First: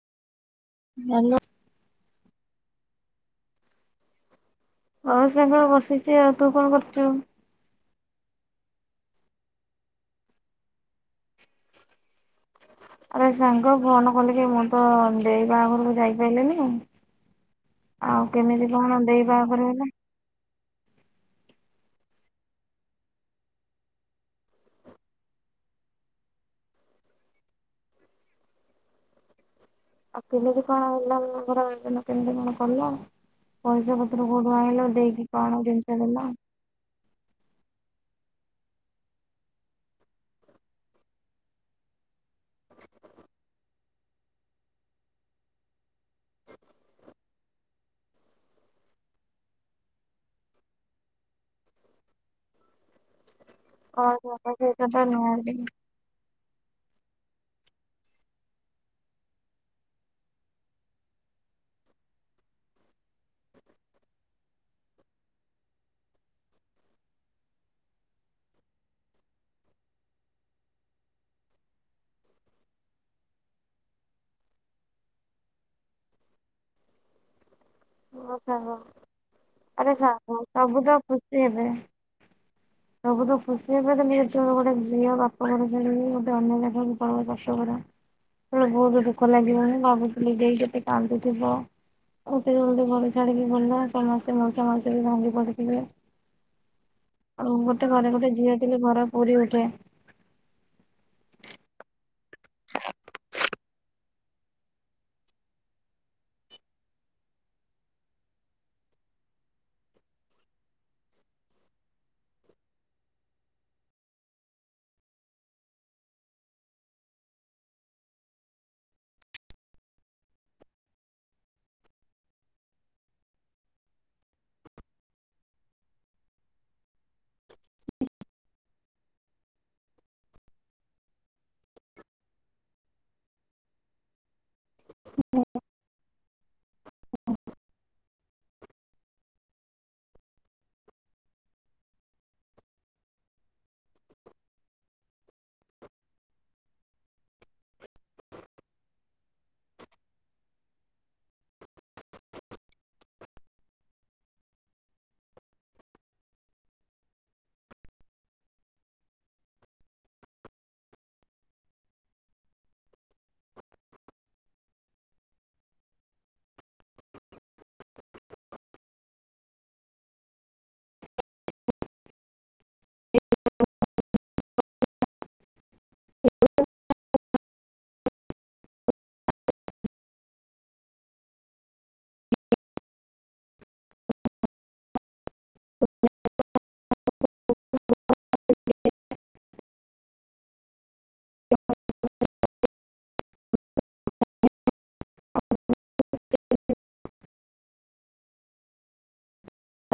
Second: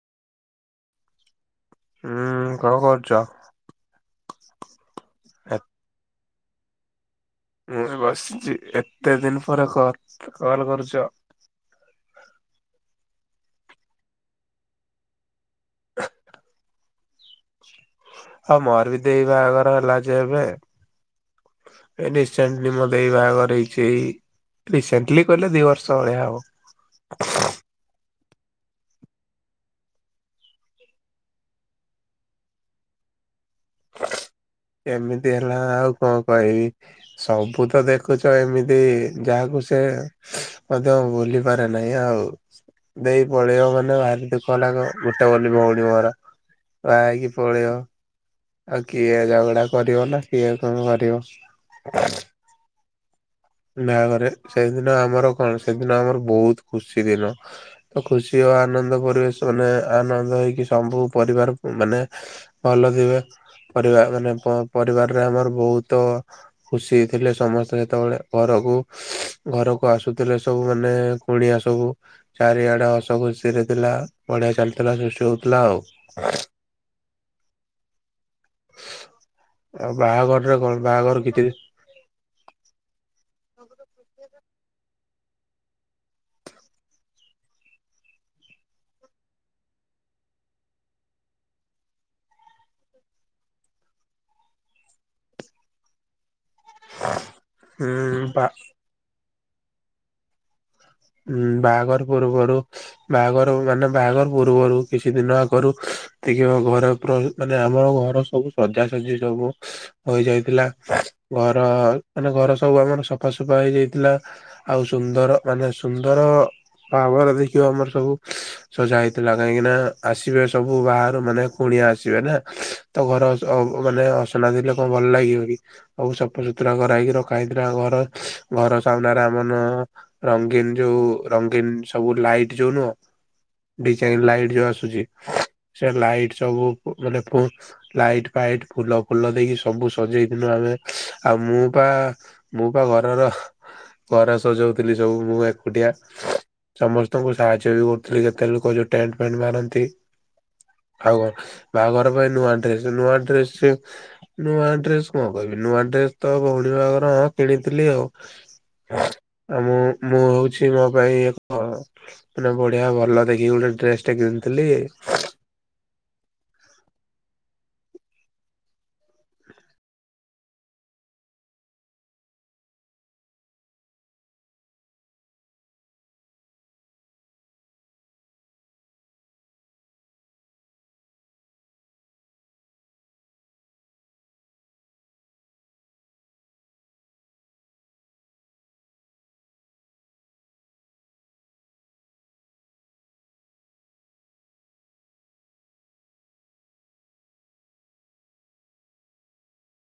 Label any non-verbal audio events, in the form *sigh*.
Hello. ହୁଁ କଣ କରୁଚ? ହଁ ସାଙ୍ଗ ବସିଛି ଆଉ। ତୁ କଣ କରୁଛୁ? ଏ ମୁଁ ବସିଛି ଏତେ ଦିନ ପରେ କଲ କଲ କରୁଚ। ଆରେ ସାଙ୍ଗ ଫୋନ କଲି କି ମୁଁ ତ ଦେଇ ବାହାଘରକୁ ଯାଇପାରିଲିନି ଆଉ ମୋର ବି ଦେଇ ବାହାଘର ହେଲା ଯେ ଏବେ ରିସେଣ୍ଟଲି ମୋ ଦେଇ ବାହାଘର ହେଇଛି ଏଇ ରିସେଣ୍ଟଲି କହିଲେ ଦି ବର୍ଷ ଭଳିଆ ହବ। ଆଉ କେମିତି କଣ ହେଲା ନ ସେଦିନ କେମିତି କଣ କଲ ପଇସା ପତ୍ ଏମିତି ହେଲା ଆଉ କଣ କହିବି ସବୁ ତ ଦେଖ ଦେଖୁଛ ଏମିତି ଯାହାକୁ ସେ ମଧ୍ୟ ଭୁଲି ପାରେ ନାହିଁ ଆଉ ଦେଇ ପଳେଇବ ମାନେ ଭାରି ଦୁଃଖ ଲାଗ ଗୋଟେ ବୋଲି ଭଉଣୀ ମୋର ବାହା ହେଇକି ପଳେଇବ। ଆଉ କିଏ ଝଗଡା କରିବ ନା କିଏ କଣ କରିବ। ହଁ ବାହାଘରେ ସାଙ୍ଗ ସେଇଟା ସେଇଦିନ ତ ଆମର ନିହାତି କଣ ସେଦିନ ଆମର ବହୁତ ଖୁସି ଦିନ ତ ଖୁସି ଓ ଆନନ୍ଦ ପରିବେଶ ମାନେ ଆନନ୍ଦ ହେଇକି ସବୁ ପରିବାର ମାନେ ଭଲ ଥିବେ ପରିବା ମାନେ ପରିବାରରେ ଆମର ବହୁତ ଖୁସି ଥିଲେ ସମସ୍ତେ ସେତେବେଳେ ଘରକୁ ଘରକୁ ଆସୁଥିଲେ ସବୁ ମାନେ କୁଣିଆ ସବୁ ଚାରିଆଡେ ହସ ଖୁସିରେ ଥିଲା ବଢିଆ ଚାଲିଥିଲା ସୃଷ୍ଟି ହଉଥିଲା ଆଉ। ଓ ସାଙ୍ଗ ଆଉ ଆରେ ସାଙ୍ଗ ବାହାଘରରେ କଣ ସବୁ ତ ବାହାଘର ଖୁସି କିଛି ହେବେ ସବୁ ତ ଖୁସି ହେବେ ତ ନିଶ୍ଚୟ ଗୋଟେ ଝିଅ ବାପା ଘର ଛାଡିକି ଗୋଟେ ଅନ୍ୟ ଜାଗାକୁ ପଳେଇବ ଶାଶୂଘର ସେତେବେଳେ ବହୁତ ଦୁଃଖ ଲାଗିବ ହିଁ ଭାବୁଥିଲି ଦେଇ କେତେ କାନ୍ଦୁଥିବ ଆଉ ସେ ଯଦି ଘର ଛାଡିକି ଗଲା ସମସ୍ତେ ମାଉସା ମାଉସୀ ବି ଭାଙ୍ଗି ପଡିଥିବେ ଆଉ ଗୋଟେ ଘରେ ହୁଁ ଗୋଟେ ବା ଝିଅ ଥିଲେ ଘର ପୁରୀ ଉଠେ ଠେ। ଉଁ ବାହାଘର ପୂର୍ବରୁ ବାହାଘର ମାନେ ବାହାଘର ପୂର୍ବରୁ କିଛି ଦିନ ଆଗରୁ ଦେଖିବ ଘର ପୁରା ମାନେ ଆମ ଘର ସବୁ ସଜାସଜି ସବୁ ହୋଇଯାଇଥିଲା। ଘର ମାନେ ଘର ସବୁ ଆମର ସଫାସଫା ହେଇଯାଇଥିଲା ଆଉ ସୁନ୍ଦର ମାନେ ସୁନ୍ଦର ଭାବର ଦେଖିବ ଆମର ସବୁ ସଜା ହେଇଥିଲା କାହିଁକି ନା ଆସିବେ ସବୁ ବାହାରୁ ମାନେ କୁଣିଆ ଆସିବେ ନା ତ ଘର ମାନେ ଅସନା ଥିଲେ କଣ ଭଲ ଲାଗିବ କି ସବୁ ସଫାସୁତୁରା କରା ହେଇକି ରଖା ହେଇଥିଲା ଘର। ଘର ସାମ୍ନାରେ ଆମନ ରଙ୍ଗୀନ ଯୋଉ ରଙ୍ଗୀନ ସବୁ ଲାଇଟ୍ ଯୋଉ ନୁହଁ ଡିଜାଇନ ଲାଇଟ ଯୋଉ ଆସୁଛି ସେ ଲାଇଟ ସବୁ ମାନେ ଫୋ ଲାଇଟ୍ ଫା ଇଟ ଫୁଲ ଫୁଲ ଦେଇକି ସବୁ ସଜେଇଥିଲୁ ଆମେ ଆଉ ମୁଁ ପା ମୁଁ ବା ଘରର ଘର ସଜାଉଥିଲି ସବୁ ମୁଁ ଏକୁଟିଆ ସମସ୍ତଙ୍କୁ ସାହାଯ୍ୟ ବି କରୁଥିଲି କେତେ ଲୋକ ଯୋଉ ଟେଣ୍ଟ ଫେଣ୍ଟ ମାରନ୍ତି ଆଉ କଣ ବାହାଘର ପାଇଁ ନୂଆ ଡ୍ରେସ ନୂଆ ଡ୍ରେସ ନୂଆ ଡ୍ରେସ କଣ କହିବି ନୂଆ ଡ୍ରେସ ତ ଭଉଣୀ ବାହାଘର ହଁ କିଣିଥିଲି ଆଉ ଆଉ ମୁଁ ମୁଁ ହଉଛି ମୋ ପାଇଁ ଏକ ମାନେ ବଢିଆ ଭଲ ଦେଖି ଗୋଟେ ଡ୍ରେସ ଟା କିଣିଥିଲି *unintelligible* *unintelligible* *inaudible* *inaudible*